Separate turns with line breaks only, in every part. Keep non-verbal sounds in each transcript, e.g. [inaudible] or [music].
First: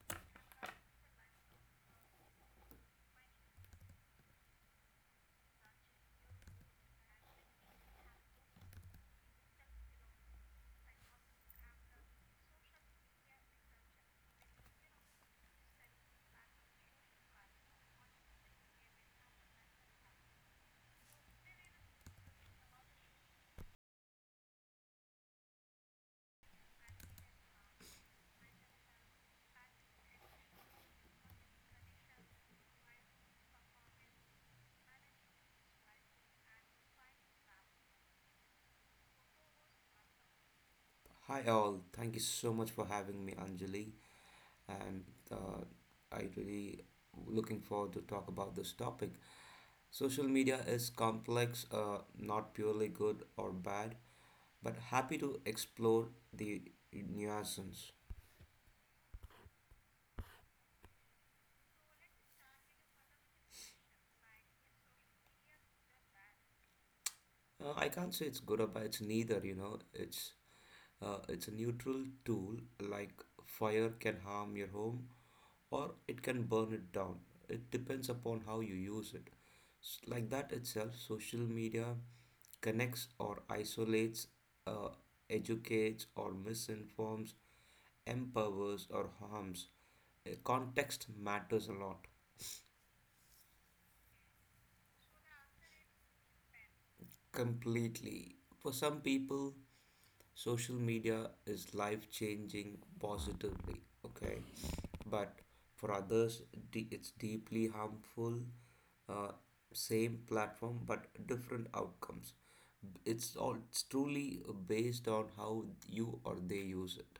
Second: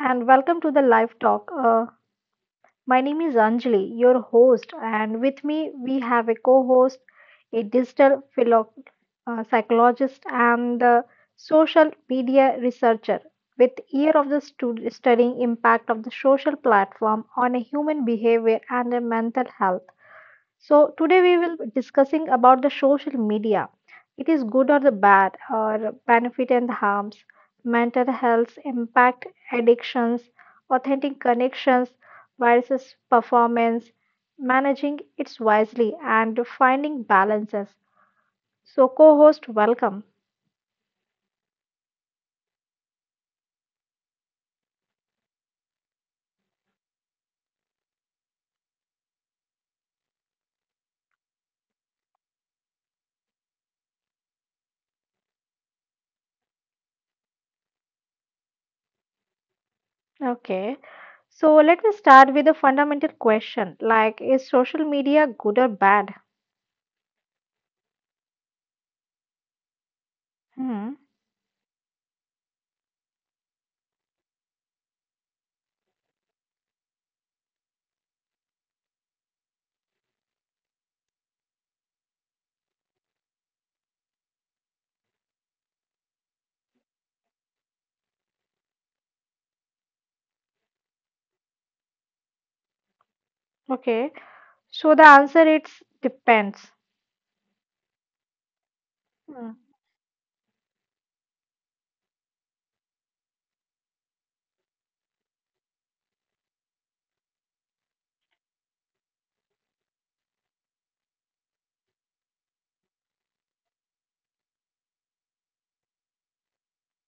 and welcome to the live talk. My name is Anjali, your host, and with me we have a co host, a digital psychologist, and a social media researcher with ear of the studying impact of the social platform on a human behavior and a mental health. So today we will be discussing about the social media. It is good or the bad, or benefit and harms, mental health impact, addictions, authentic connections, viruses performance, managing it wisely, and finding balances. So co-host, welcome.
Hi all, thank you so much for having me, Anjali, and uh, I really looking forward to talk about this topic. Social media is complex, not purely good or bad, but happy to explore the nuances.
Okay. So let me start with a fundamental question like is social media good or bad?
I can't say it's good or bad. It's neither. You know, it's
Hmm.
uh, it's a neutral tool. Like fire can harm your home, or it can burn it down. It depends upon how you use it. Like that itself, social media connects or isolates, uh, educates or misinforms, empowers or harms. Context matters a lot,
Okay. So the answer it's depends.
completely. For some people,
Hmm.
social media is life changing positively, okay? But for others, it's deeply harmful. Uh, Same platform, but different outcomes. It's truly based on how you or they use it.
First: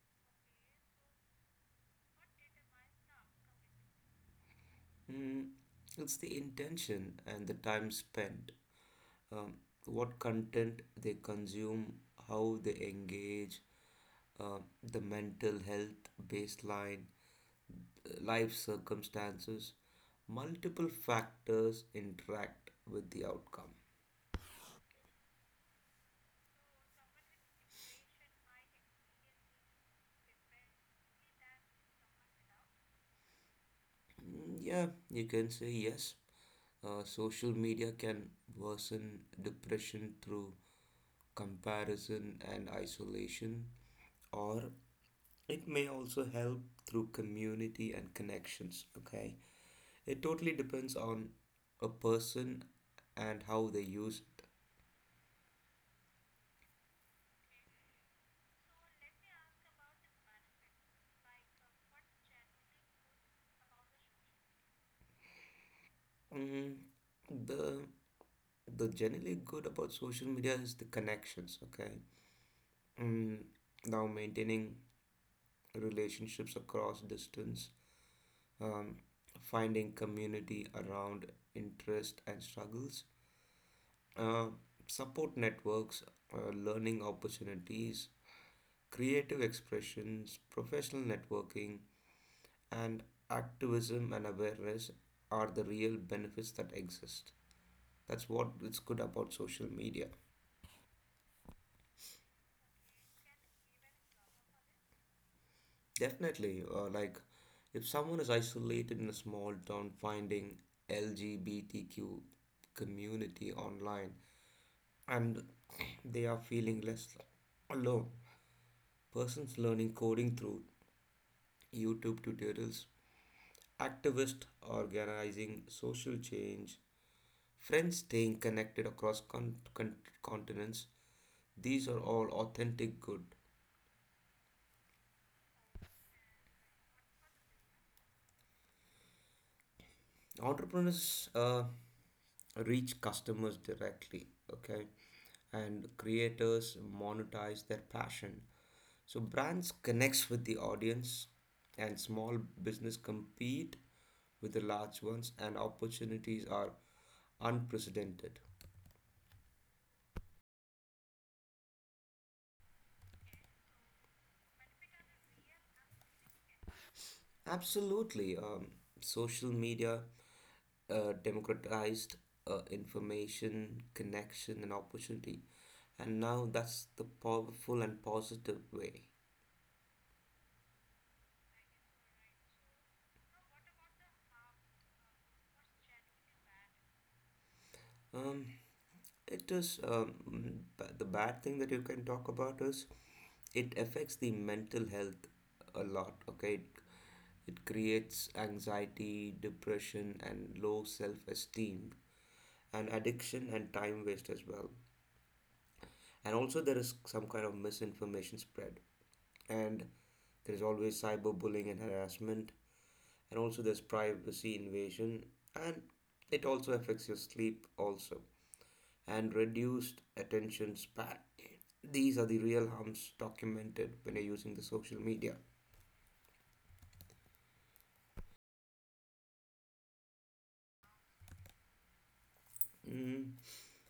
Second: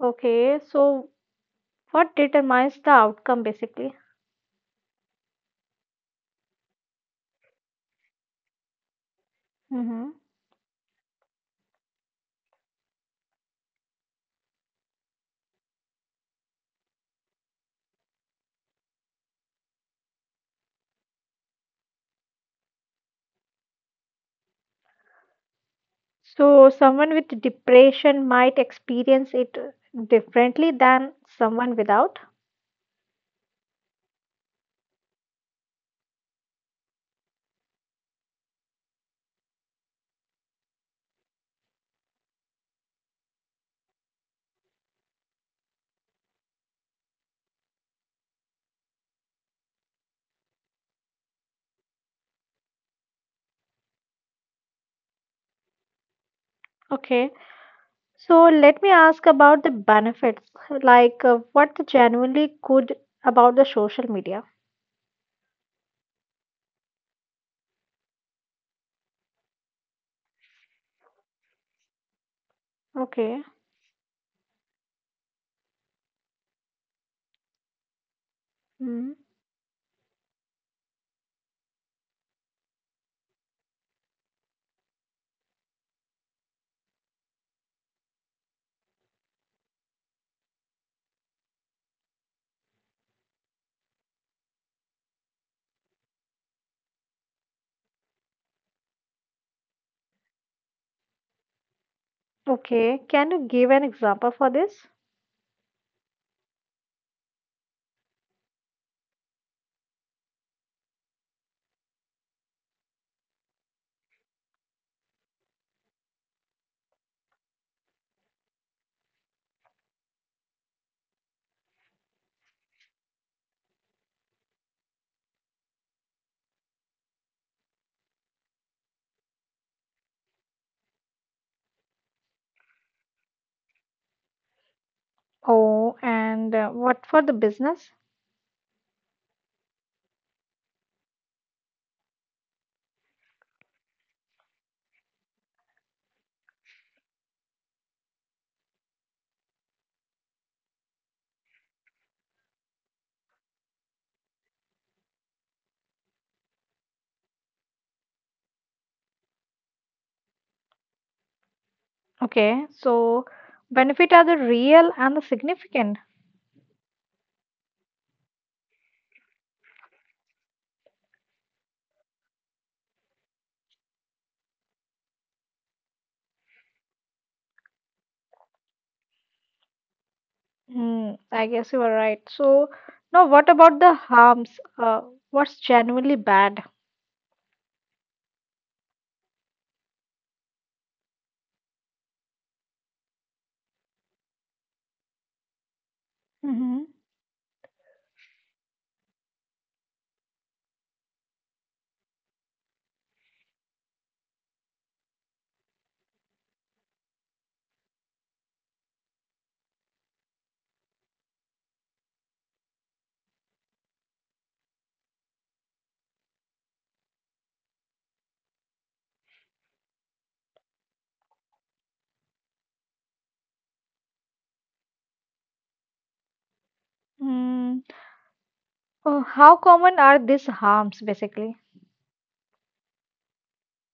Okay, so what determines the outcome basically?
Mm, it's the intention and the time spent, um,
Hmm.
what content they consume, how they engage, uh, the mental health baseline, life circumstances, multiple factors interact with the outcome.
So, someone with depression might experience it differently than someone without.
Mm, yeah, you can say yes. Social media can worsen depression through comparison and isolation, or it may also help through community and connections. Okay, it totally depends on a person and how they use it.
Okay, so let me ask about the benefits, like what the genuinely good about the social media.
Mm, the the generally good about social media is the connections. Okay, mm,
Okay,
now maintaining relationships across distance, um,
mm,
finding community around interest and struggles, uh, support networks, learning opportunities, creative expressions, professional networking, and activism and awareness are the real benefits that exist. That's what it's good about social media.
okay, can you give an example for this?
Definitely, like if someone is isolated in a small town, finding LGBTQ community online and they are feeling less alone. Persons learning coding through YouTube tutorials, activists organizing social change, friends staying connected across continents, these are all authentic good.
Oh, and what for the business?
Entrepreneurs reach customers directly, okay, and creators monetize their passion, so brands connects with the audience and small business compete with the large ones, and opportunities are unprecedented.
Okay, so benefit are the real and the significant.
Absolutely. Social media democratized information, connection and opportunity, and now that's the powerful and positive way.
Hmm, I guess you are right. So, now what about the harms? Uh, what's genuinely bad?
Um, it is the bad thing that you can talk about is it affects the mental health a lot. Okay, it,
Mm-hmm.
it creates anxiety, depression, and low self-esteem, and addiction and time waste as well. And also there is some kind of misinformation spread, and there is always cyberbullying and harassment, and also there's privacy invasion, and it also affects your sleep also and reduced attention span. These are the real harms documented when you're using the social media.
Mm. Oh, how common are these harms basically?
Mm.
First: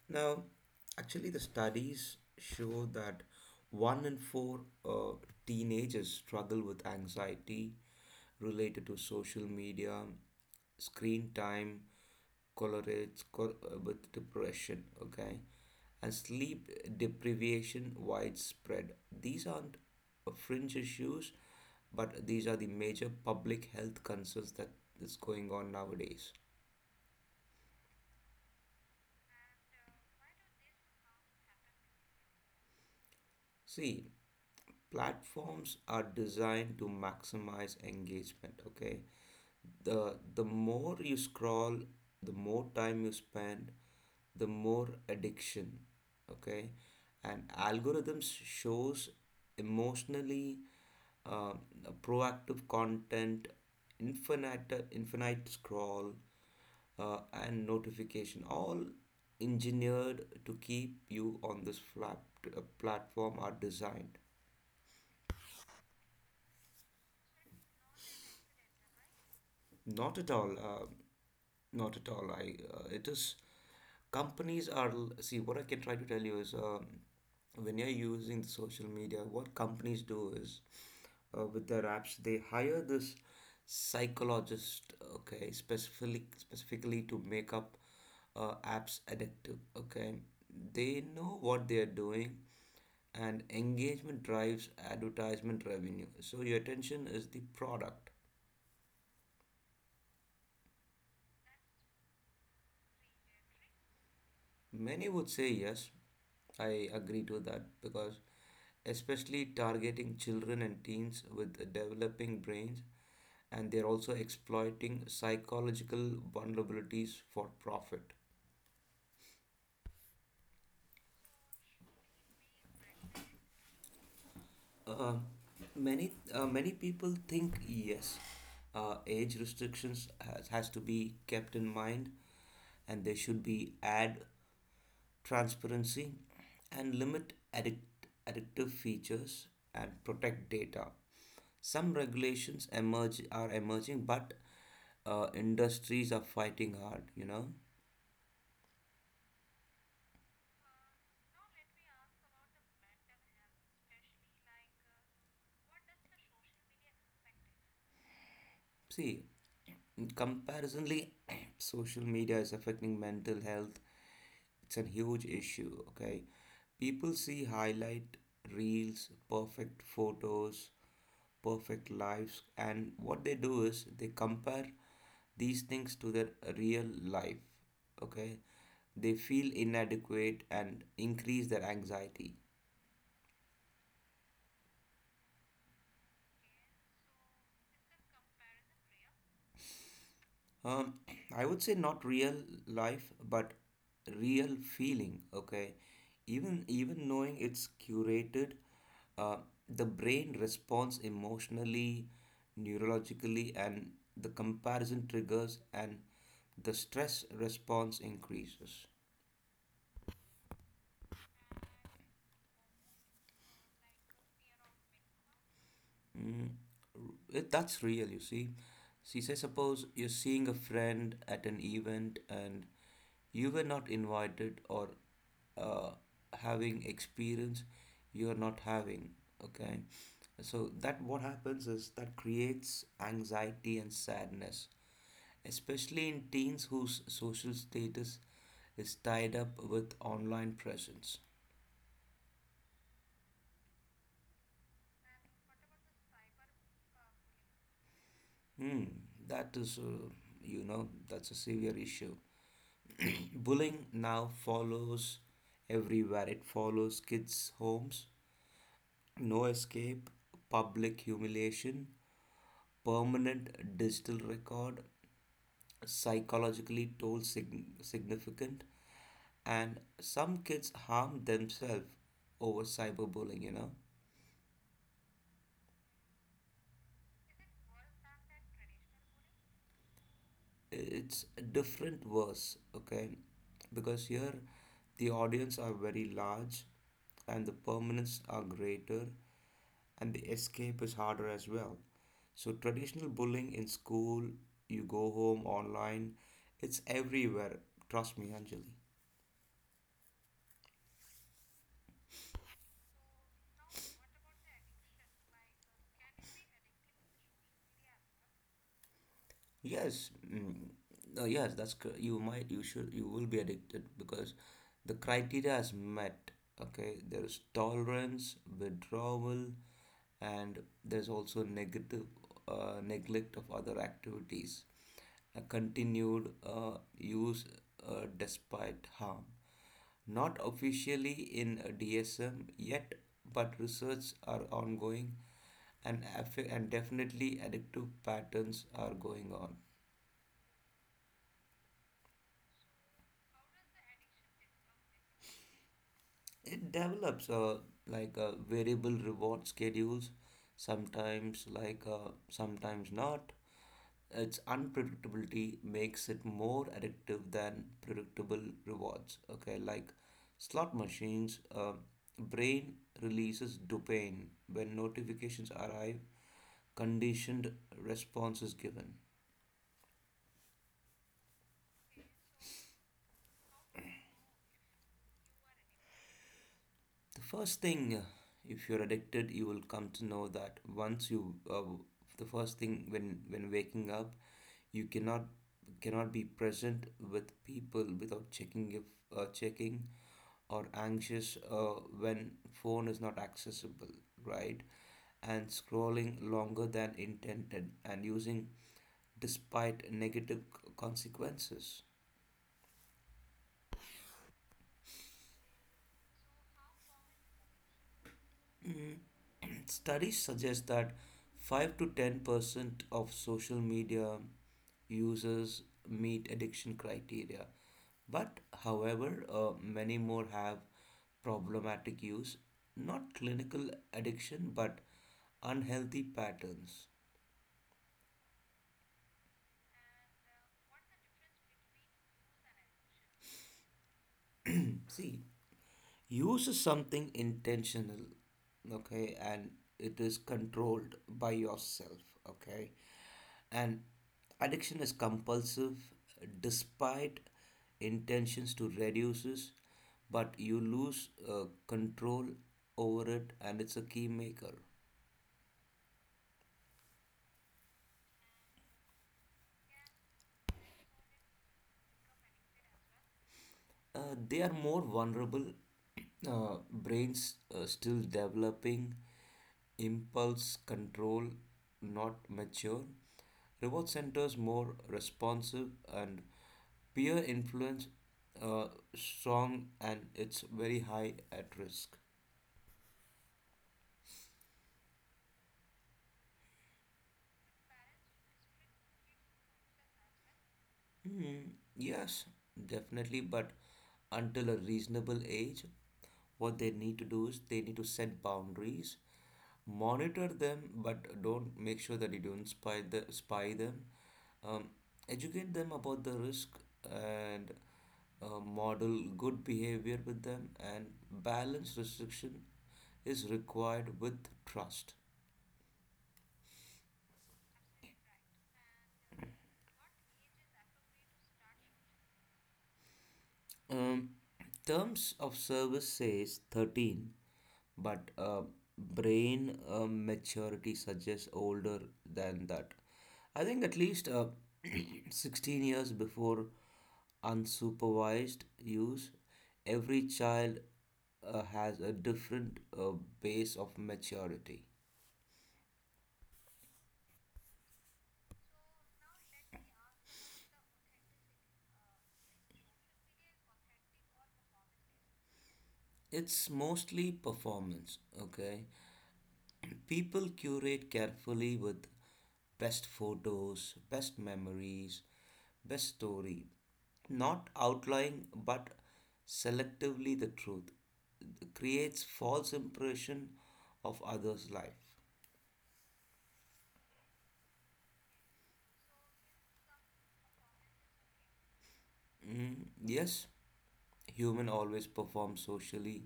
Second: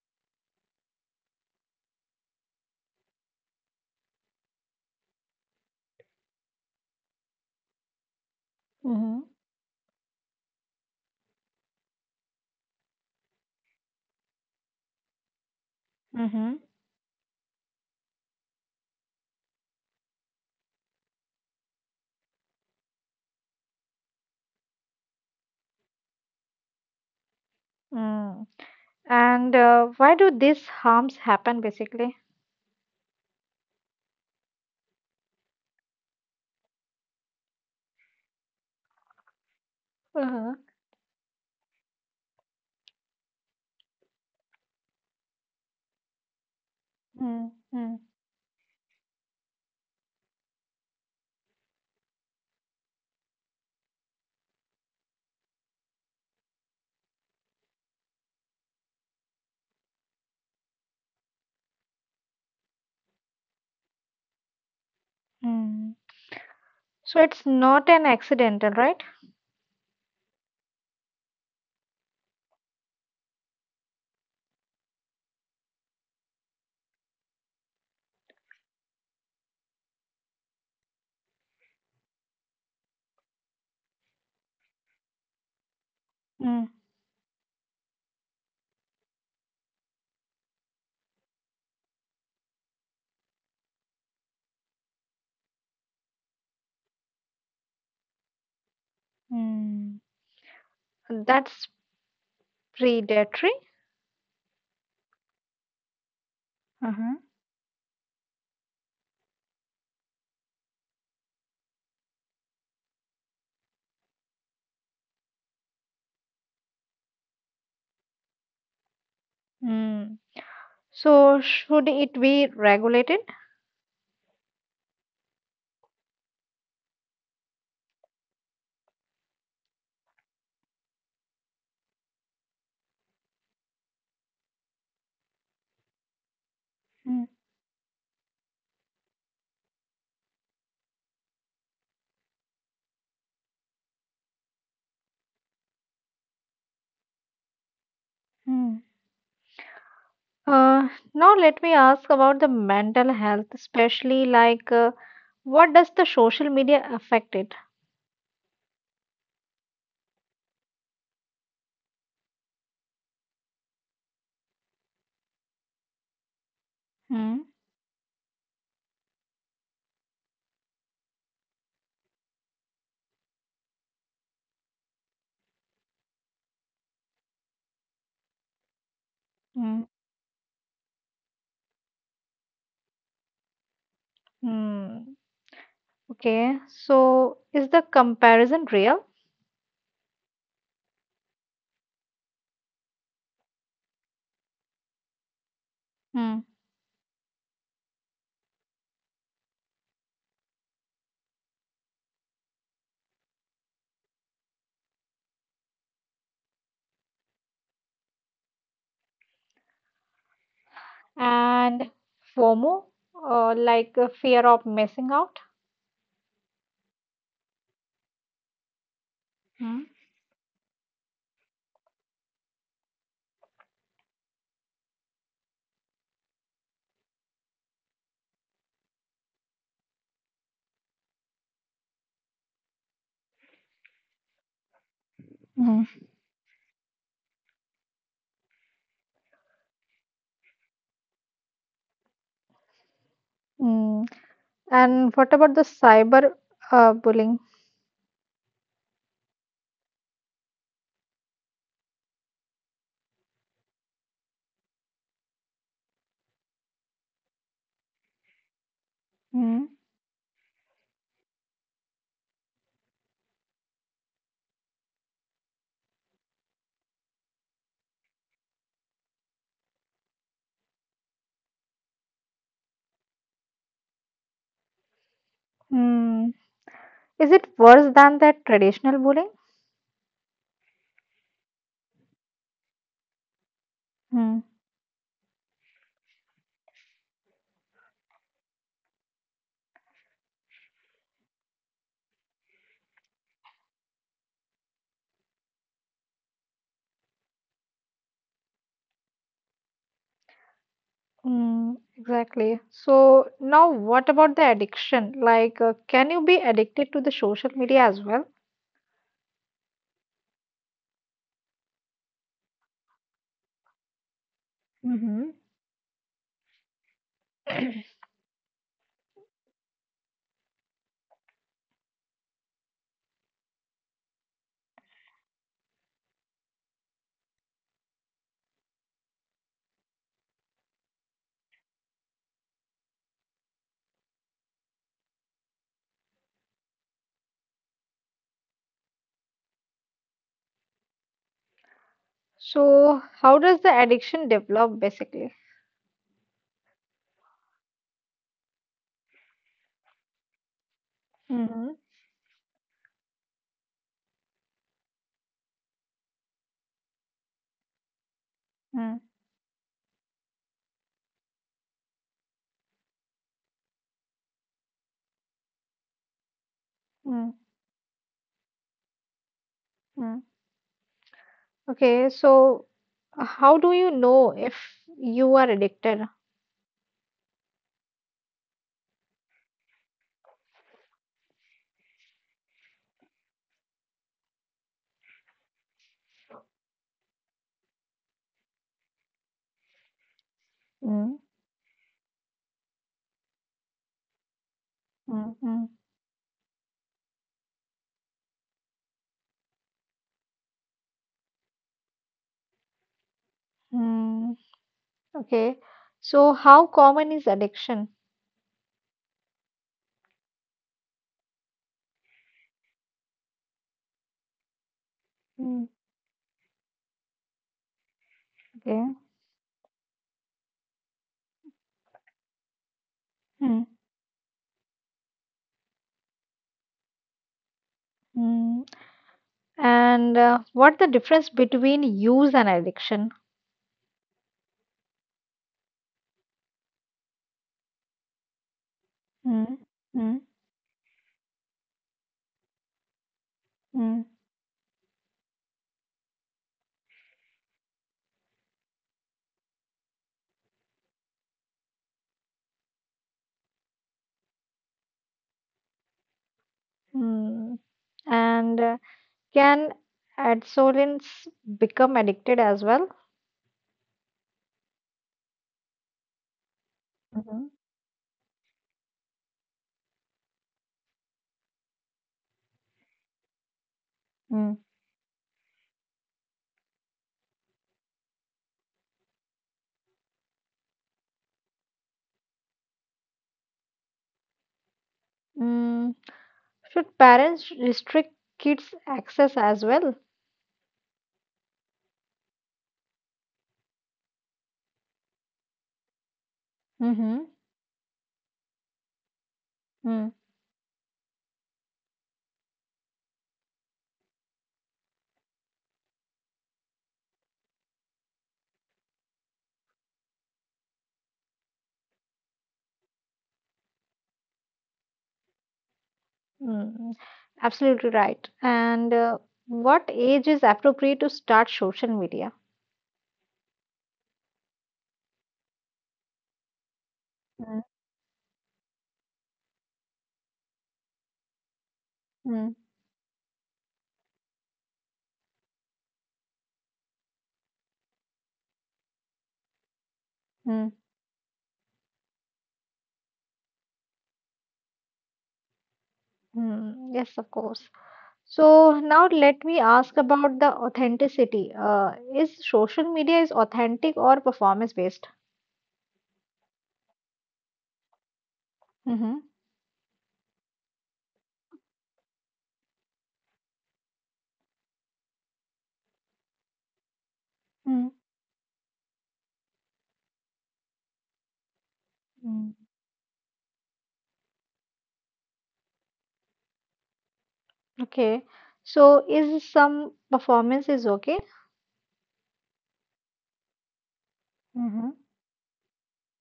Now, actually, the studies show that one in four teenagers struggle with anxiety related to
Mm-hmm.
social media, screen time, collarettes with depression, okay? And
Mm-hmm.
sleep deprivation widespread. These aren't fringe issues, but these are the major public health concerns that is going on nowadays.
Mm. And why do these harms happen basically?
See, platforms are designed to maximize engagement, okay? The
Uh-huh.
more you scroll, the more time you spend, the more addiction, okay. And
Mm, mm,
algorithms shows emotionally uh, proactive content, infinite scroll, and notification, all engineered to keep you on this flat, platform are designed.
mm. So it's not an accidental, right?
Not at all. Not at all. I It is companies are see what I can try to tell you is, when you're using the social media, what companies do is, with their apps they hire this psychologist. Okay, specifically
Mm,
specifically to make up apps addictive. Okay, they know what they are doing and engagement drives advertisement revenue. So your attention is the product.
mm. That's predatory.
Many would say yes. I
Uh-huh.
agree to that because, especially targeting children and teens with developing brains, and they're also exploiting psychological vulnerabilities for profit.
Mm. So should it be regulated?
Uh, many many people think yes, age restrictions has to be kept in mind, and there should be ad transparency, and
Mm,
addictive features and protect data. Some regulations emerge are emerging, but industries are fighting hard. You know,
mm. Now let me ask about the mental health, especially like what does the social media affect it?
see, comparisonly, [coughs] [clears throat] social media is affecting mental health. It's a huge issue, okay? People
Hmm.
see highlight reels, perfect photos, perfect lives, and what they do is they compare these things to their real life, okay? They feel
Hmm.
inadequate and increase their anxiety.
Hmm. Okay. So is the comparison real?
Um, [clears throat] I would say not real life, but real feeling. Okay,
Hmm.
even knowing it's curated, uh, the brain responds emotionally, neurologically, and the comparison triggers, and the stress response increases.
And FOMO, like fear of missing out.
Mm, that's real, you see. See, say,
Hmm.
suppose you're seeing a friend at an event and you were not invited, or uh, having experience you're not having, okay? So that what happens is that creates anxiety and sadness,
Hmm.
especially in teens whose social status is tied up with online presence.
Hmm. And what about the cyber bullying?
Hmm, that is, that's a severe issue. [clears throat] Bullying now follows everywhere. It follows kids' homes, no
Hmm.
escape, public humiliation, permanent digital record, psychologically toll significant, and some kids harm themselves over cyberbullying. You know,
Hmm. Is it worse than that traditional bullying?
it's a different verse, okay? Because
Hmm,
here the audience are very large and the permanence are greater and the escape is harder as well. So, traditional bullying in school, you go home online, it's everywhere. Trust me, Anjali.
mm, exactly. So now what about the addiction? Like, can you be addicted to the social media as well?
Yes, mm, no, yes, that's cor- you might, you should, you will be addicted because the
Mm-hmm. [clears throat]
criteria is met. Okay, there's tolerance, withdrawal, and there's also negative neglect of other activities, a continued use despite harm. Not officially in DSM yet, but research are ongoing, and, and definitely addictive patterns are going on.
So how does the addiction develop basically?
It develops like a variable reward schedules, sometimes,
Mm-hmm.
sometimes not. Its unpredictability makes it more addictive than predictable
Mm,
rewards. Okay, like slot machines, brain releases dopamine when notifications arrive,
mm,
conditioned responses given.
mm. Okay, so how do you know if you are addicted?
The first thing, if you're addicted, you will come to know that once you, the first thing when waking up, you cannot be present with people without checking, if checking or
Mm.
anxious uh, when phone is not accessible, right?
Mm,
And
mm,
scrolling longer than intended, and using despite negative consequences.
mm. Okay, so how common is addiction?
[clears throat] Studies suggest that 5 to 10% of social media
Mm.
users meet addiction criteria. But,
Okay.
however, many more have problematic use, not
Mm,
clinical addiction, but unhealthy patterns.
mm. And what the difference between use and addiction?
See, use is something intentional, okay,
Mm,
and it
mm,
is controlled by yourself, okay. And
mm,
addiction is compulsive despite intentions to reduce it, but you lose control over it, and it's a key maker.
mm. And can adolescents become addicted as well?
They are more vulnerable. [clears throat] Brains
Mhm,
still developing, impulse control not mature, reward centers more
mm.
responsive, and peer influence uh, strong, and it's very high at risk.
Mm. Should parents restrict kids' access as well?
Hmm, yes, definitely, but until a reasonable age, what they need to
Mm-hmm.
do is they need to set boundaries,
Mm,
monitor them, but don't make sure that you don't spy them. Um, Educate them about the risk and model good behavior with them, and balance restriction is required with trust.
mm. Absolutely right. And what age is appropriate to start social media?
Um, Terms of service says 13,
Mm,
but brain maturity suggests older
mm,
than that. I think at least, [clears throat] 16 years before unsupervised use. Every child
mm,
has a different base of maturity.
mm. Yes, of course. So now let me ask about the authenticity. Is social media is authentic or performance based?
It's mostly performance, okay?
Mm-hmm.
People curate carefully with best photos, best memories, best story, not outlying but selectively the truth creates false
Mm.
impression of others life.
Okay. So is some performance is okay?
Mm, yes, human
Mm-hmm.
always perform socially.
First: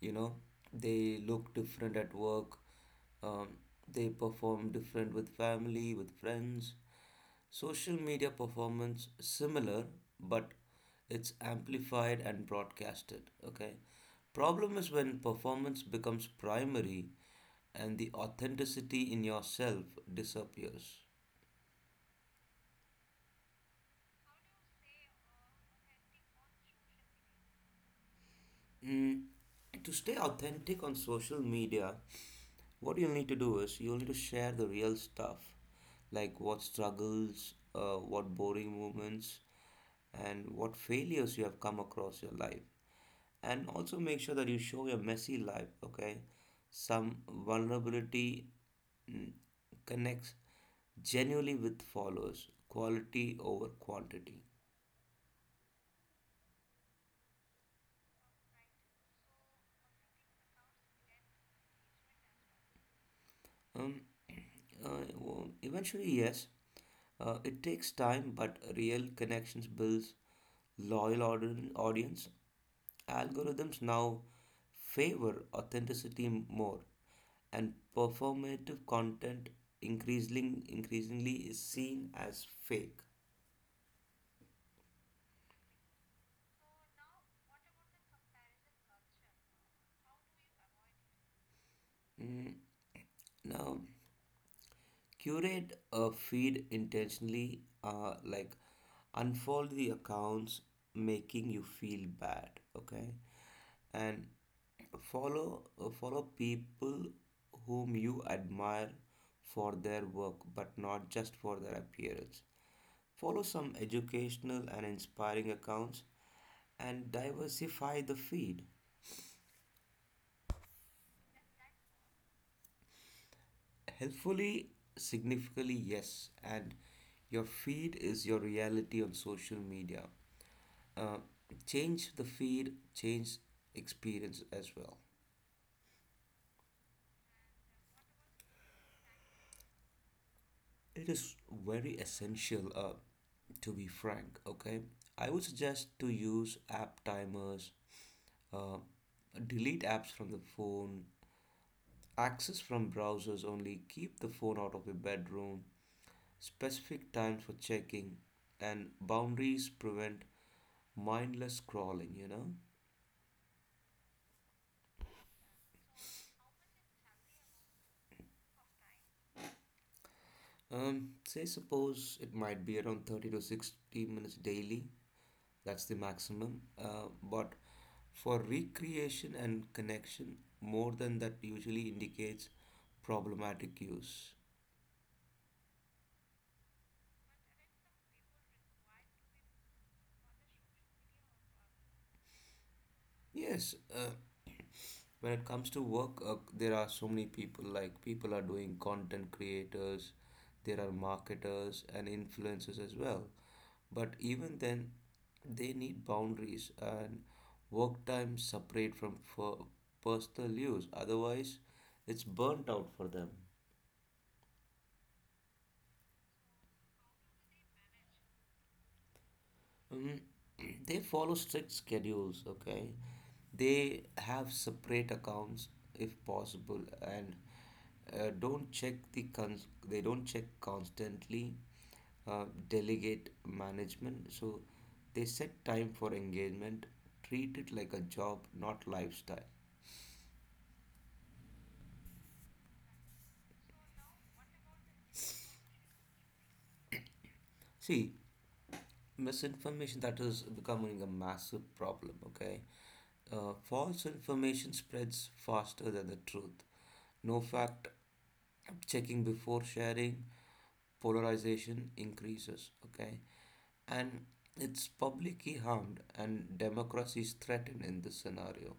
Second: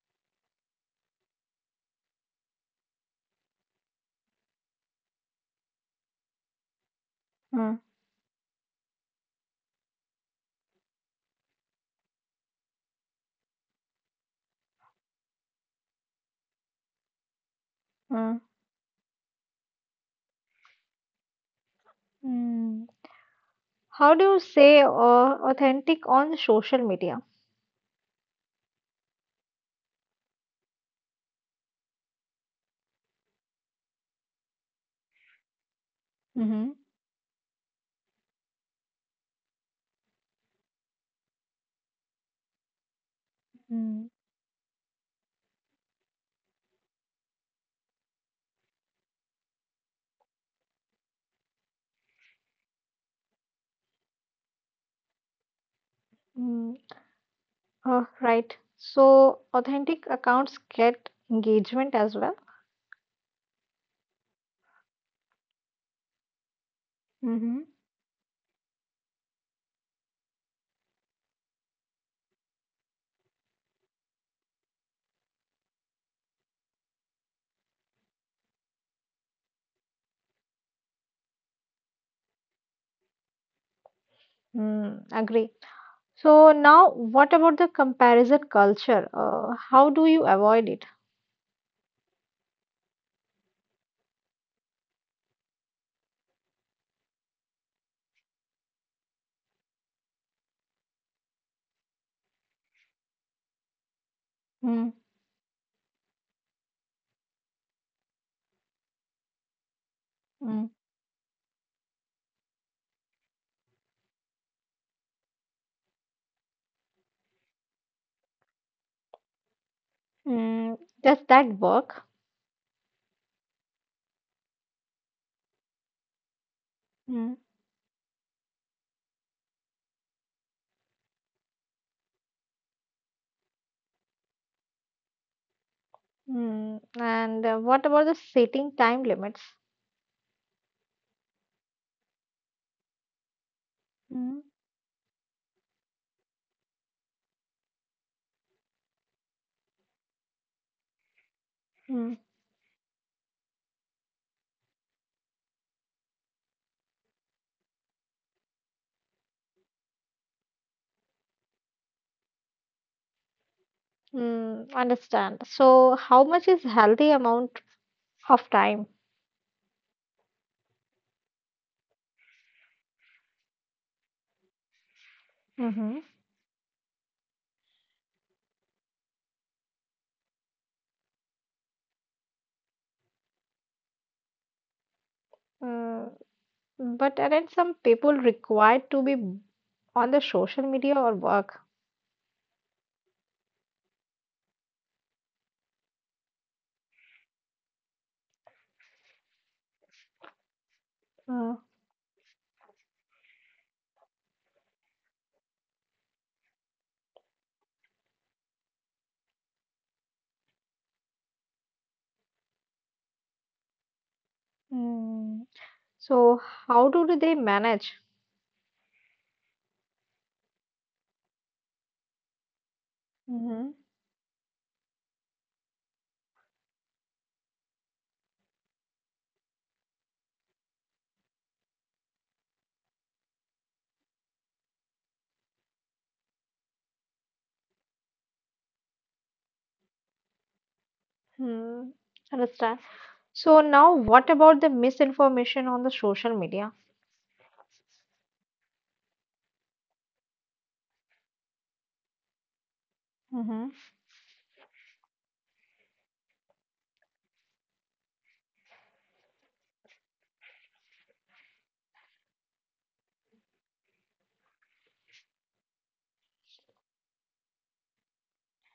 You know, they look different at work. Um, they perform different with family, with friends.
mm
Social media performance similar, but it's amplified and broadcasted. Okay, problem is when performance becomes primary, and the
mm
authenticity in yourself disappears.
Mm. How do you say authentic on social media?
Mm, to stay authentic on social media, what you'll need to do is you'll need to share the real stuff, like what
Mm-hmm.
struggles, what boring moments, and what failures you have come across your life. And also
Mm.
make sure that you show your messy life, okay? Some vulnerability, mm, connects genuinely with followers, quality over quantity.
Mm. Right. So authentic accounts get engagement as well.
Um, well, eventually, yes, it
Mm-hmm.
takes time, but real connections builds loyal audience. Algorithms now favor authenticity more, and performative content increasingly is seen as fake.
Mm, agree. So now, what about the comparison culture? How do you avoid it?
Mm, now curate a feed intentionally, like unfold the accounts making you feel bad, okay, and
Mm,
follow people whom you admire for their work
mm,
but not just for their appearance, follow some educational and inspiring accounts, and diversify the feed.
mm, does that work?
Helpfully, significantly yes, and
Mm,
your feed is your reality on social media. uh, Change the feed, change experience as well.
mm. And what about the setting time limits?
It is very essential, to be
Mm,
frank. Okay, I would suggest to use app timers, uh, delete apps from the phone,
mm,
access from browsers only, keep the phone out of your bedroom, specific times for checking, and boundaries prevent mindless scrolling. You know,
mm, understand. So how much is healthy amount of time?
say suppose it might be around 30 to 60 minutes daily. That's the
Mm-hmm.
maximum. But for recreation and connection, more than that usually indicates problematic use.
Mm, but aren't some people required to be on the social media or work?
Yes, when it comes to work, there are so many people, like people are doing content creators, there are
Mm,
marketers and influencers as well. But even then, they need boundaries and work time separate from for personal use. Otherwise, it's burnt out for them.
mm. So how do they manage?
Mm, they follow strict schedules, okay? They have separate accounts if possible and don't check the cons they don't check constantly, delegate management. So they set time for engagement, treat it like a job, not lifestyle.
Hmm, understand. So now what about the misinformation on the social media?
See, misinformation that is becoming a massive problem, okay.
Mm-hmm.
False information spreads faster than the truth. No fact checking before sharing, polarization increases, okay, and it's publicly harmed and democracy is threatened in this scenario.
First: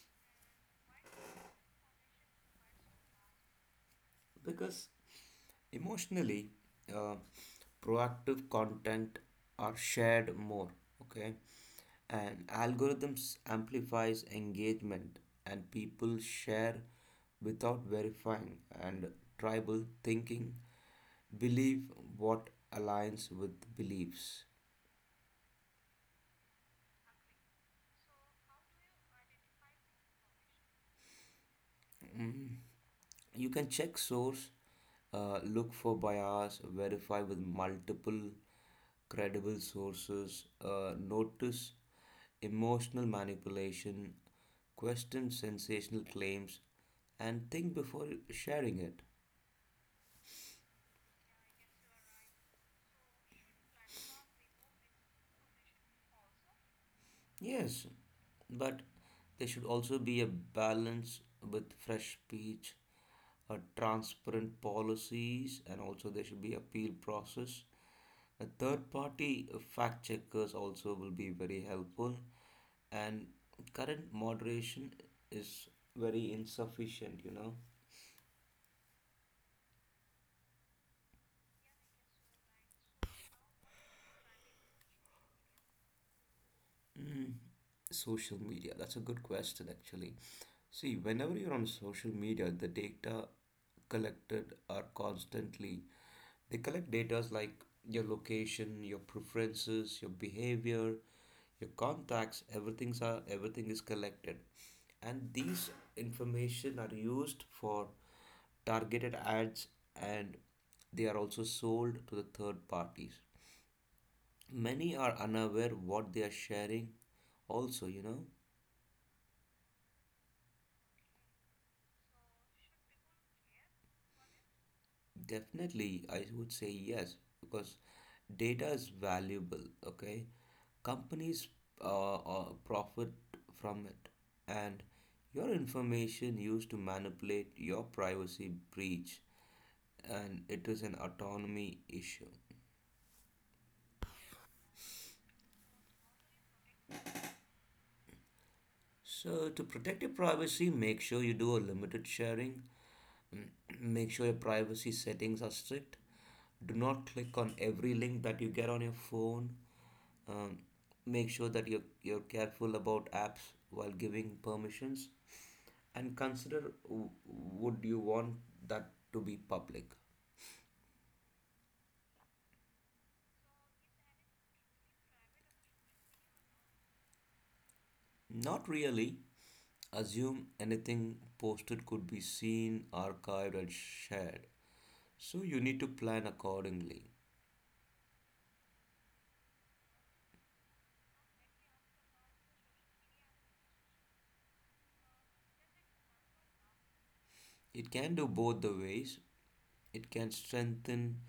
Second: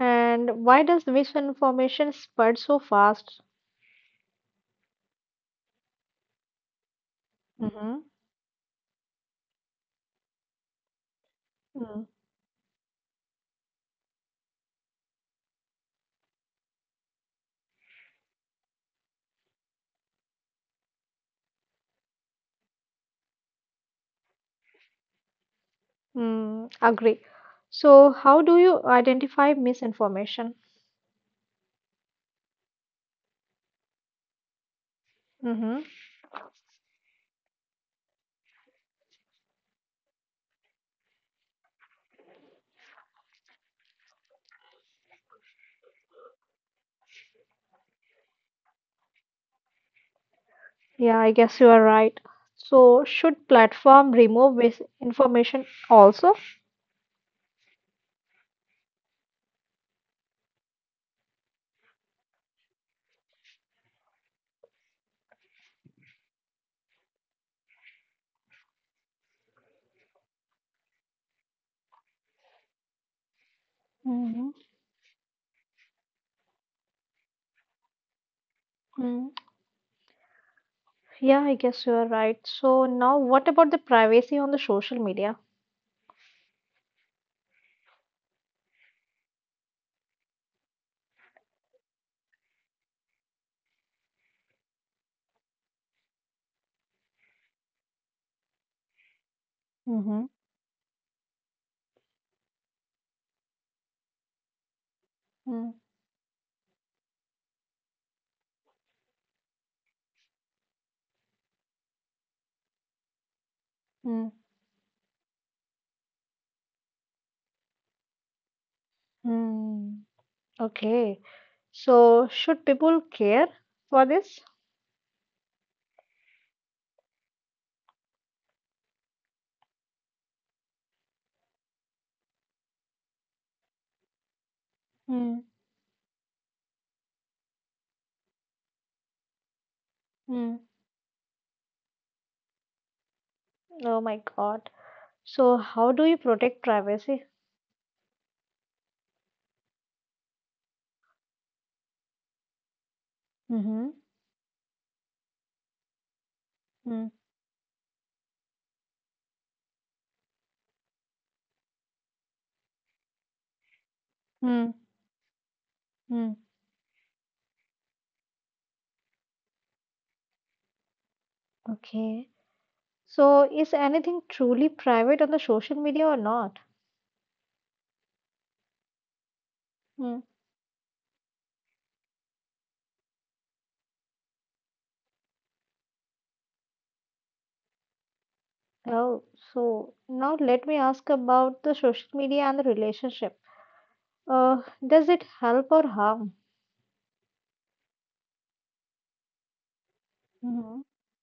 And why does misinformation spread so fast?
Because emotionally, uh,
Mm-hmm.
proactive content are shared more, okay?
Mm,
And algorithms amplifies engagement and people share without verifying, and tribal thinking believe what aligns with beliefs.
mm, agree. So how do you identify misinformation?
Mm. You can check source,
Mm-hmm.
look for bias, verify with multiple credible sources, notice emotional manipulation, question sensational claims, and think before sharing it.
Yeah, I guess you are right. So should platform remove misinformation also?
Yes, but there should also be a balance with fresh speech, transparent policies, and also there should be appeal process. A third party fact checkers also will be very helpful, and current
Mm-hmm.
moderation is very insufficient, you know.
Mm, yeah, I guess you are right. So now what about the privacy on the social media?
Social media, that's a good question actually. See, whenever you're on social media, the data collected are constantly, they collect data like your location, your preferences, your
Mm-hmm.
behavior, your contacts, everything is collected. And these information are used for targeted ads, and they are also sold to the third parties.
Mm-hmm.
Many are unaware what they are sharing also, you know.
Hmm. Okay. So, should people care for this?
Definitely, I would say yes, because data is valuable, okay? Companies profit from it, and
Hmm.
your information used to manipulate your privacy breach, and
Hmm.
it is an autonomy issue.
Oh my God. So, how do you protect privacy?
So, to protect your privacy, make sure you do a limited sharing.
Mm-hmm.
Make sure your privacy settings are strict. Do not
Hmm.
click on every link that you get on your phone. Um, Make sure that you're careful about apps while giving
mm,
permissions. And
mm.
consider would you want that to be public?
Okay. So, is anything truly private on the social media or not?
Not really.
Hmm.
Assume anything posted could be seen, archived, and shared. So you need to plan accordingly.
Oh, so now let me ask about the social media and the relationship. Uh, does it help or harm?
It can do both the ways. It can
Mm-hmm.
strengthen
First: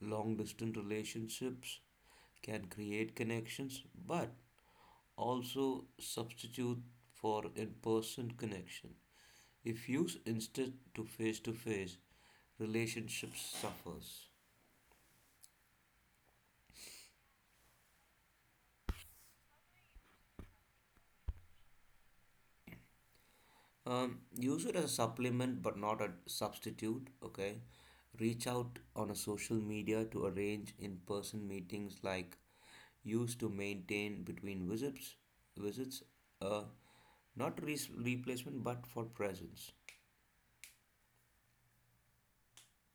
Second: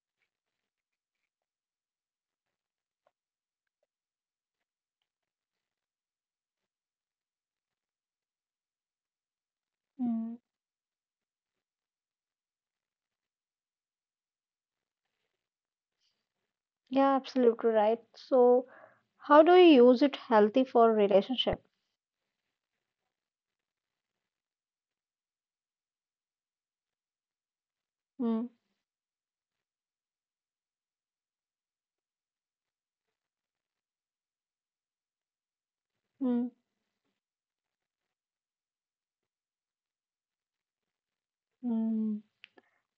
long distance relationships, can create connections, but also substitute for in person connection. If used
Mm.
instead to face, relationships suffers.
Yeah, absolutely right. So, how do you use it healthy for relationship?
Use it as a supplement but not a substitute, okay?
Mm,
Reach out on a social media to arrange in-person meetings, like used to maintain between visits,
mm,
uh, not replacement but for presence.
mm.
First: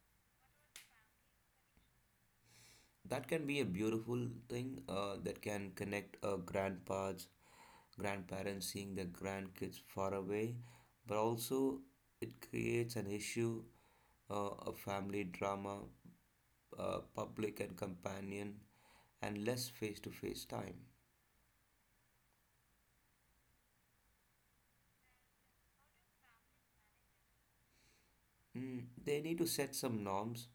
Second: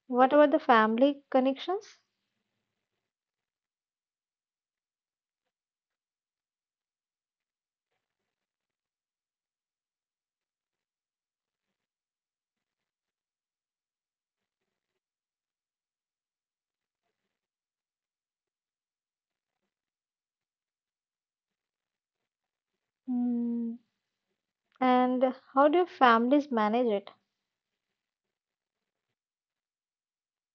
What about the family connections?
That can be a beautiful thing, that can connect, grandparents seeing their grandkids far away, but also it creates an issue, a family drama, public and companion and less face to face time.
Mm, and how do families manage it?
Mm, they need to set some norms,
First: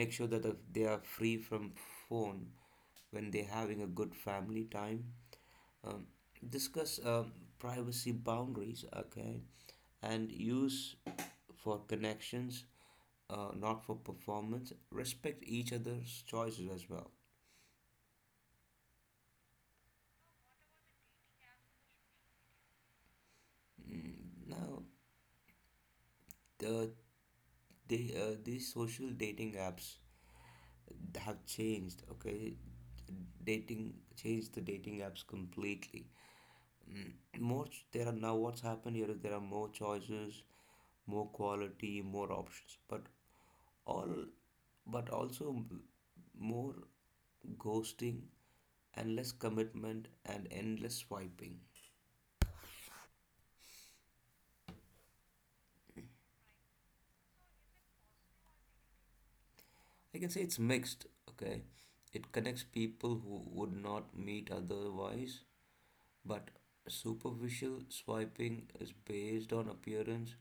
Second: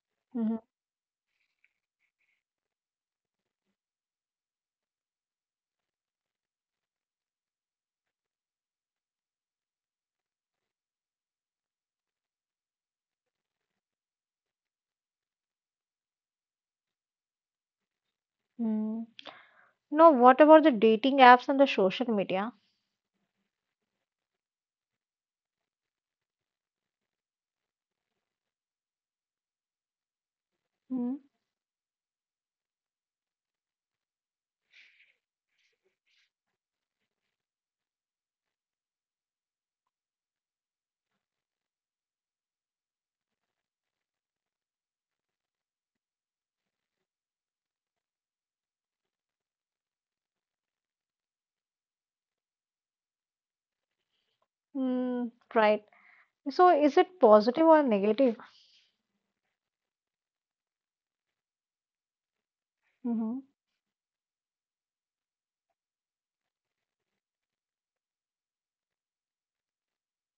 make sure that
Mhm,
they are free from phone when they're having a good family time. Um, Discuss, privacy boundaries, okay, and use for connections, not for performance. Respect each other's choices as well.
mm. No, what about the dating apps and the social media?
Mm, now, the, these social dating apps
Mm,
have changed, okay. dating changed The dating apps completely. Mm, there are now, what's happened here is there are more choices, more quality, more options, but all but also m- more ghosting and less commitment and endless swiping.
mm, right. So is it positive or negative?
I can say it's mixed, okay. It connects people who
Mhm,
would not meet otherwise. But superficial swiping is based on appearance,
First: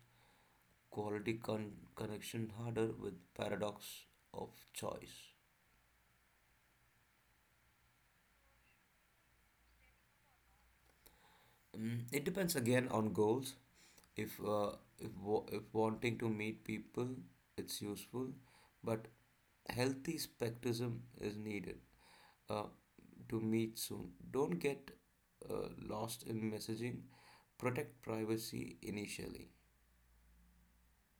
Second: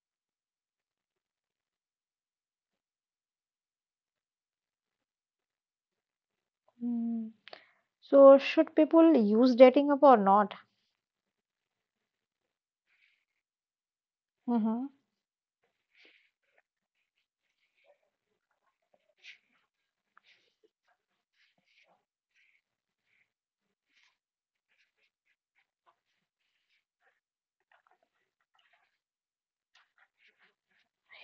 quality connection harder with paradox of choice.
mm. So should people use dating app or not?
Mm, it depends again on goals. If uh,
Hmm.
if wanting to meet people, it's useful, but healthy skepticism is needed, uh, to meet soon. Don't get lost in messaging. Protect privacy initially.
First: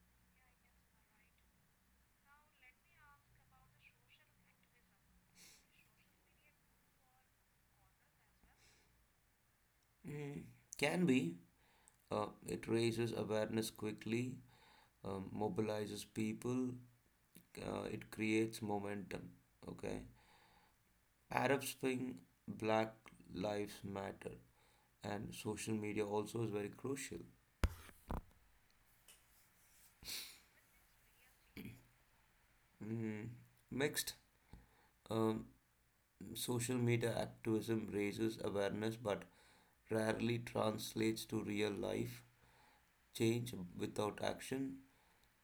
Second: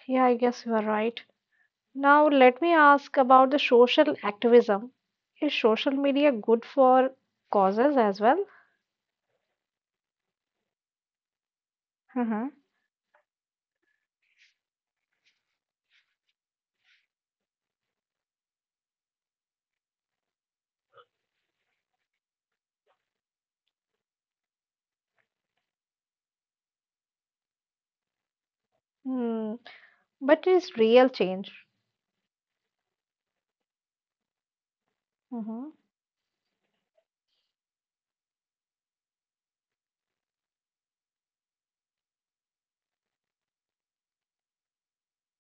Yeah, I guess you are right. Now, let me ask about the social activism. Is social media good for causes as well?
Mm, can be.
Hmm.
It raises awareness quickly, mobilizes people, it creates momentum. Okay. Arab Spring, Black Lives Matter, and social media also is very crucial.
Hmm. But is real change?
Mm, next, um,
Hmm.
social media activism raises awareness but rarely translates to real life change without action.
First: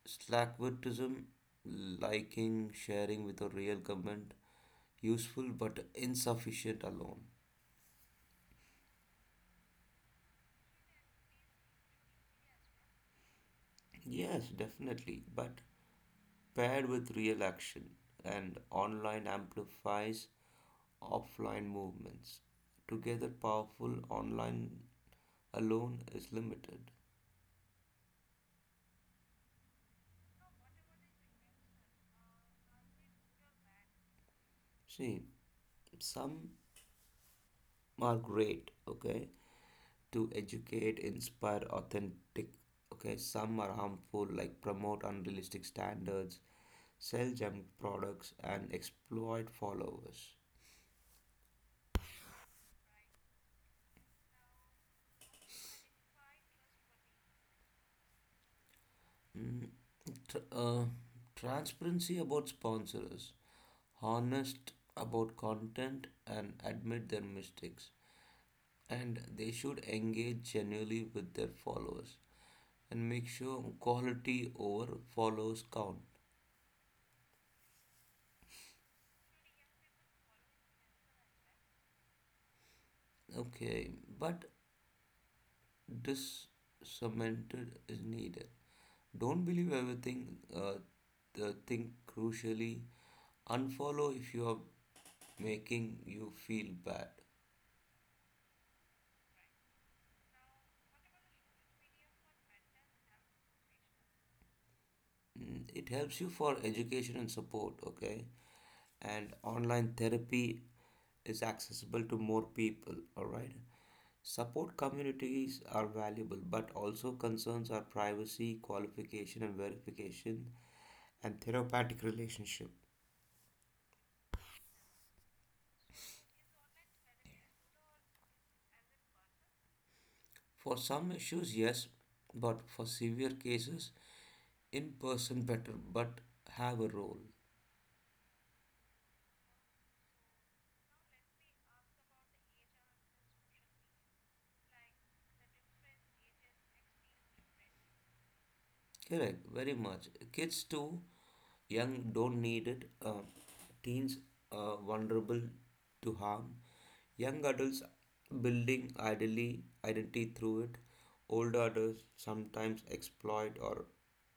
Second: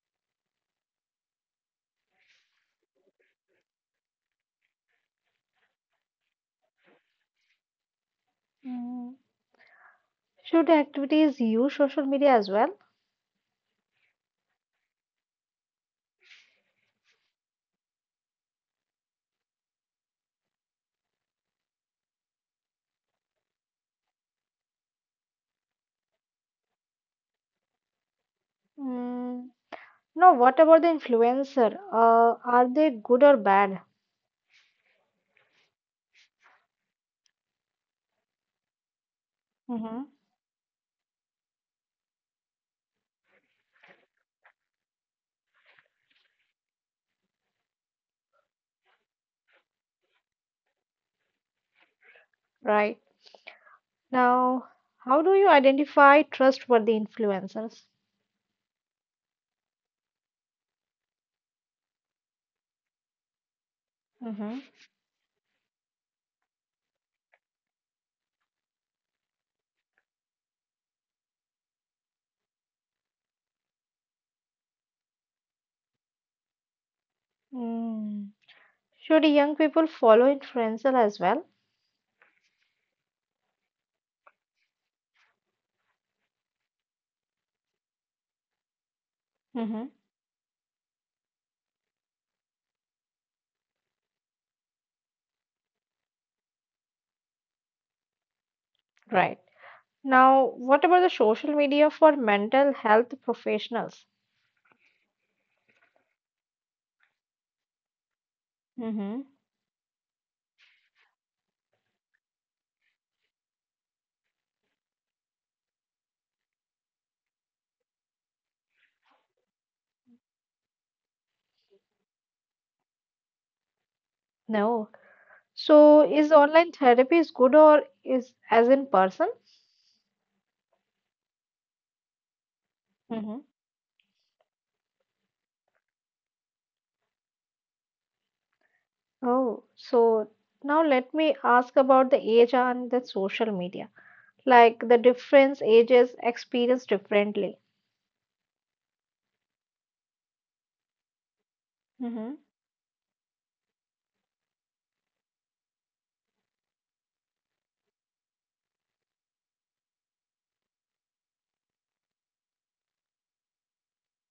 Slackbirtism, liking, sharing with a real comment, useful but insufficient alone.
Mm. Should activities use social media as well?
Yes, definitely, but paired with real action, and online amplifies offline movements. Together, powerful. Online alone is limited.
Mm. No, what about the influencer? Are they good or bad?
See, some are great, okay,
Hmm.
to educate, inspire authentic. Okay, some are harmful, like promote unrealistic standards, sell junk products, and exploit followers.
Right. Now, how do you identify trustworthy influencers?
Mm, tr- uh, Transparency about sponsors,
Hmm.
honest about content, and admit their mistakes. And they should engage genuinely with their followers and make sure quality over follows count.
Mm. Should young people follow influencer as well?
Okay, but this cemented is needed. Don't believe
Hmm.
everything. The think crucially. Unfollow if you are making you feel bad.
Right. Now, what about the social media for mental health professionals?
Mm, it helps you for education and support. Okay,
Mm-hmm.
and online therapy is accessible to more people. All right. Support communities are valuable, but also concerns are privacy, qualification, and verification, and therapeutic relationship.
No. So, is online therapy is good or is as in person?
For some issues, yes, but for severe
Mm-hmm.
cases, in person better, but have a role.
Oh, so now let me ask about the age and the social media. Like the difference ages experience differently.
Correct, very much. Kids too, young
Mm-hmm.
don't need it. Teens, vulnerable to harm. Young adults building ideally identity through it. Older adults sometimes exploit or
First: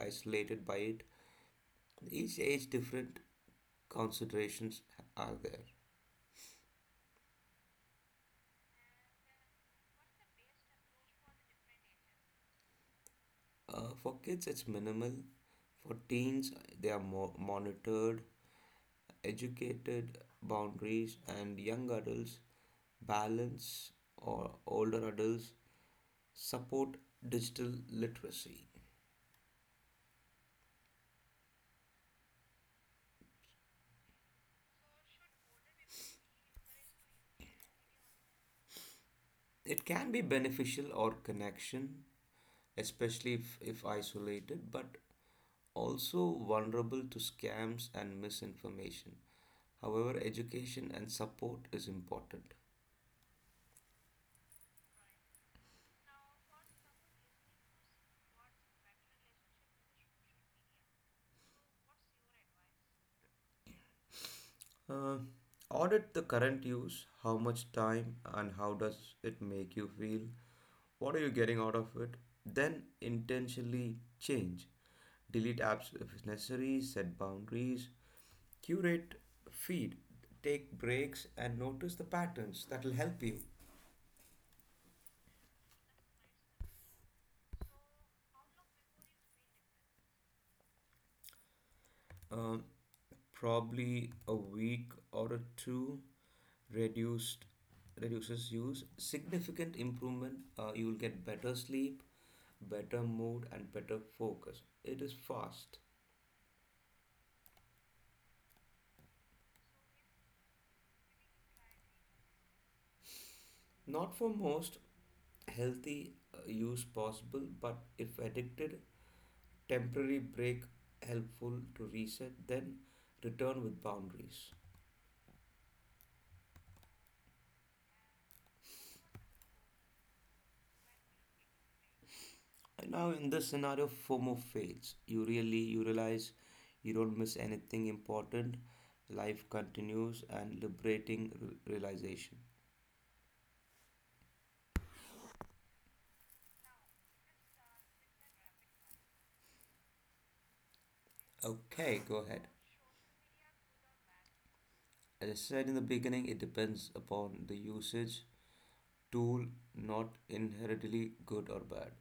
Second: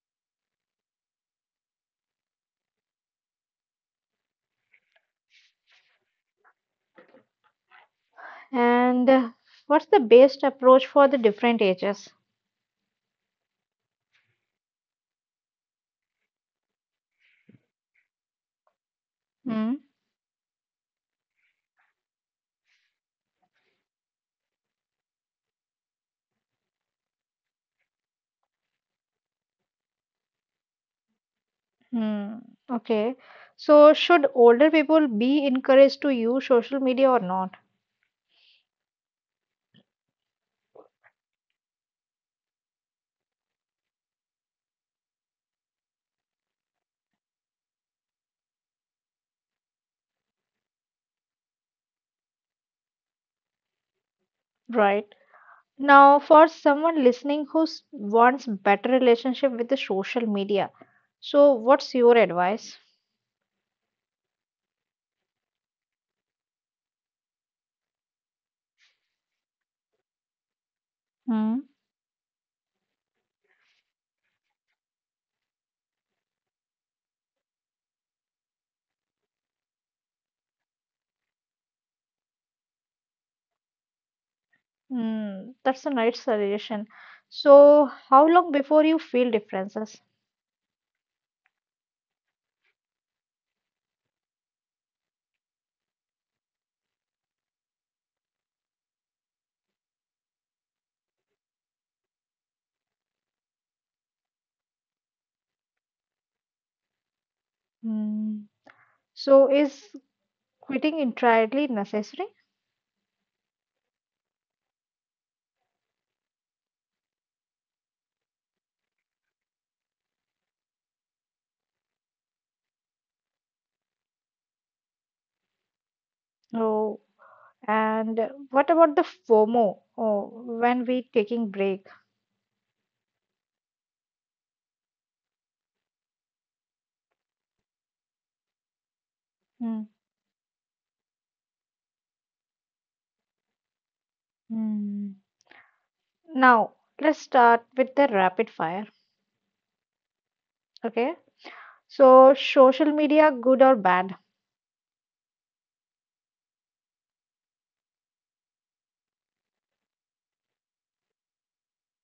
isolated by it. Each age different considerations are there.
And what's the best approach for the different ages?
For kids, it's minimal. For teens, they are more monitored, educated boundaries, and young adults balance or older adults support digital literacy.
Hmm. Okay. So should older people be encouraged to use social media or not?
It can be beneficial or connection, especially if isolated, but also vulnerable to scams and misinformation. However, education and support is important.
Right. Now, for someone listening who wants better relationship with the social media, so what's your advice?
Uh, Audit the current use. How much time and how does it make you feel? What are you
Hmm.
getting out of it? Then intentionally change. Delete apps if necessary, set boundaries, curate feed, take breaks, and notice the patterns that will help you.
Hmm, that's a nice suggestion. So, how long before you feel differences?
um, Probably a week or a two. Reduced Reduces use significant improvement, you will get better sleep, better mood, and better focus. It is fast.
Hmm. So, is quitting entirely necessary?
Not for most, healthy use possible, but if addicted, temporary break helpful to reset, then return with boundaries.
Oh, and what about the FOMO? Oh, when we taking break?
Right now, in this scenario, FOMO fades. You realize you don't miss anything important. Life
Hmm.
continues and liberating realization.
Hmm. Now, let's start with the rapid fire. Okay.
Okay, go
So,
ahead.
social media, good or bad,
As I said in the beginning, it depends upon the usage tool, not inherently good or bad.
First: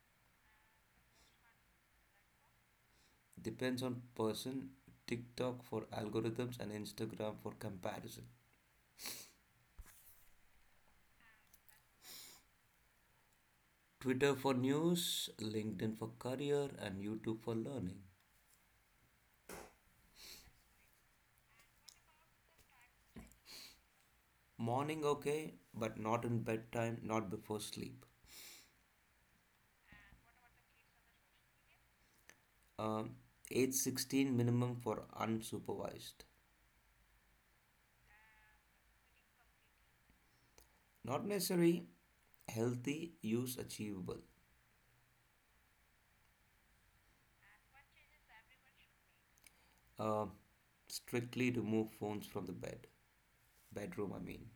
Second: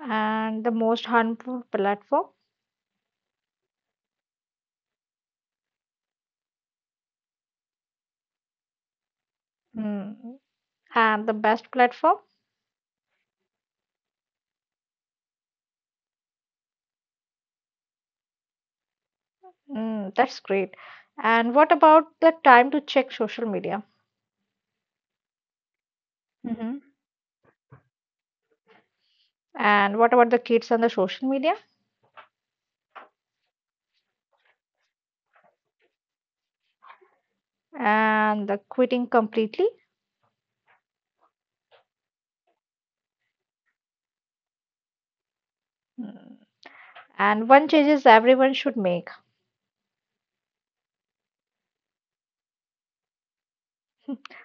and the most harmful platform,
Depends on person. TikTok for algorithms and Instagram for comparison.
mm, and the best platform,
Twitter for news, LinkedIn for career, and YouTube for learning.
mm, that's great. And what about the time to check social media?
Morning okay, but not in
Hmm.
bedtime, not before sleep.
And what about the kids on the social media
Um, Age 16 minimum for unsupervised.
and the quitting completely?
Not necessary, healthy, use achievable.
Mm. And one changes everyone should make.
Um, Strictly remove phones from the bed. Bedroom, I mean.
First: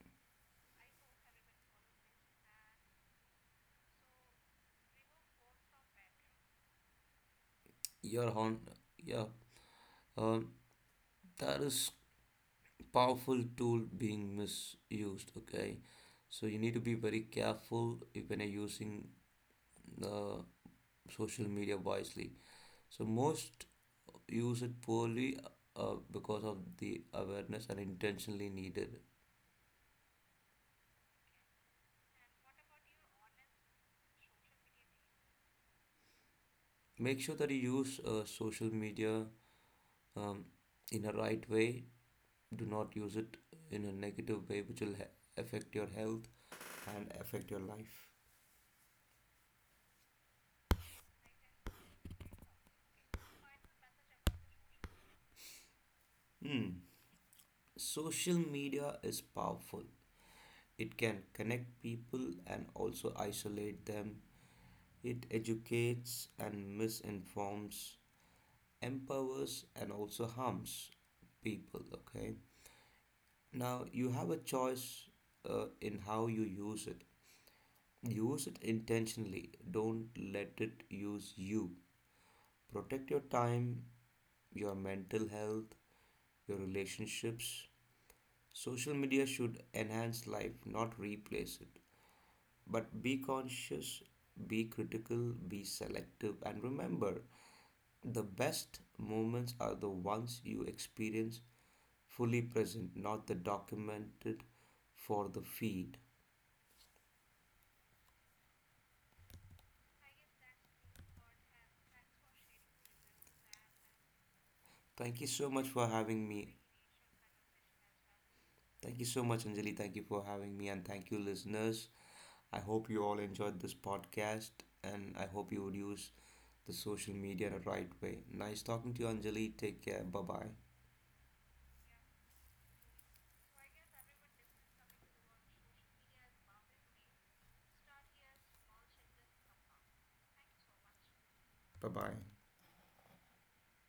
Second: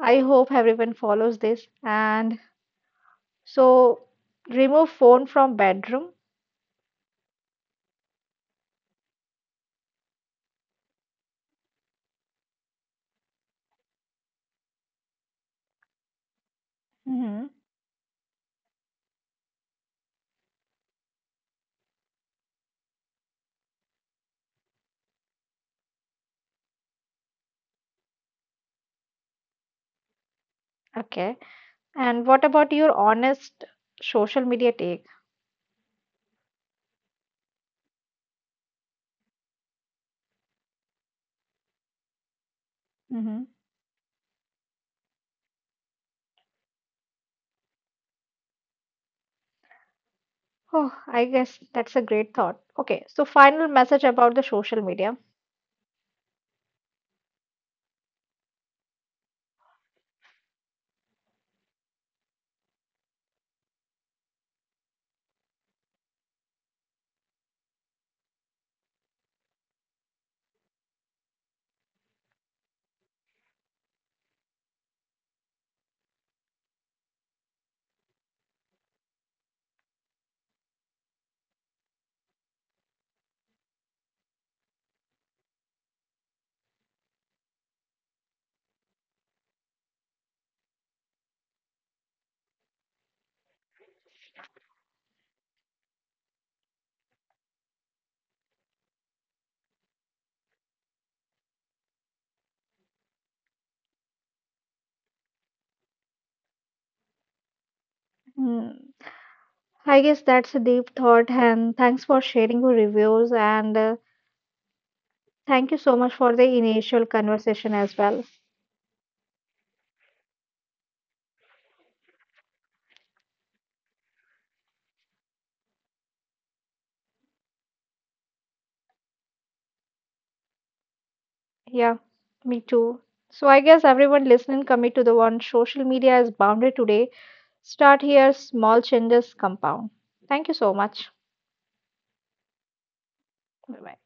I hope everyone follows this. And so, remove phone from bedroom.
Your horn, yeah. Um, that is powerful tool being misused, okay? So you need to be very
Hmm.
careful if when you're using the social media wisely. So most use it poorly, because of the awareness and intentionally needed.
Okay. And what about your honest social media take?
Make sure that you use, social media, um, in a right way. Do not use
Hmm.
it in a negative way, which will affect your health and affect your life.
Oh, I guess that's a great thought. Okay, so final message about the social media.
Hmm. Social media is powerful. It can connect people and also isolate them. It educates and misinforms, empowers and also harms people. Okay, now you have a choice, in how you use it. Use it intentionally, don't let it use you. Protect your time, your mental health, your relationships. Social media should enhance life, not replace it. But be conscious, be critical, be selective, and remember the best moments are the ones you experience fully present, not the documented for the feed.
Mm, I guess that's a deep thought, and thanks for sharing your reviews. And
Thank you so
thank you
much
so
for
much for the
having me.
initial conversation as well.
Thank you so much, Anjali. Thank you for having me, and thank you, listeners. I hope you all enjoyed this podcast, and I hope you would use the social media the right way. Nice talking to you, Anjali. Take care. Bye bye.
Yeah, me too. So, I guess everyone listening, commit to the one social media is boundary today. Start here, small changes compound. Thank you so much.
Bye bye.
Bye bye.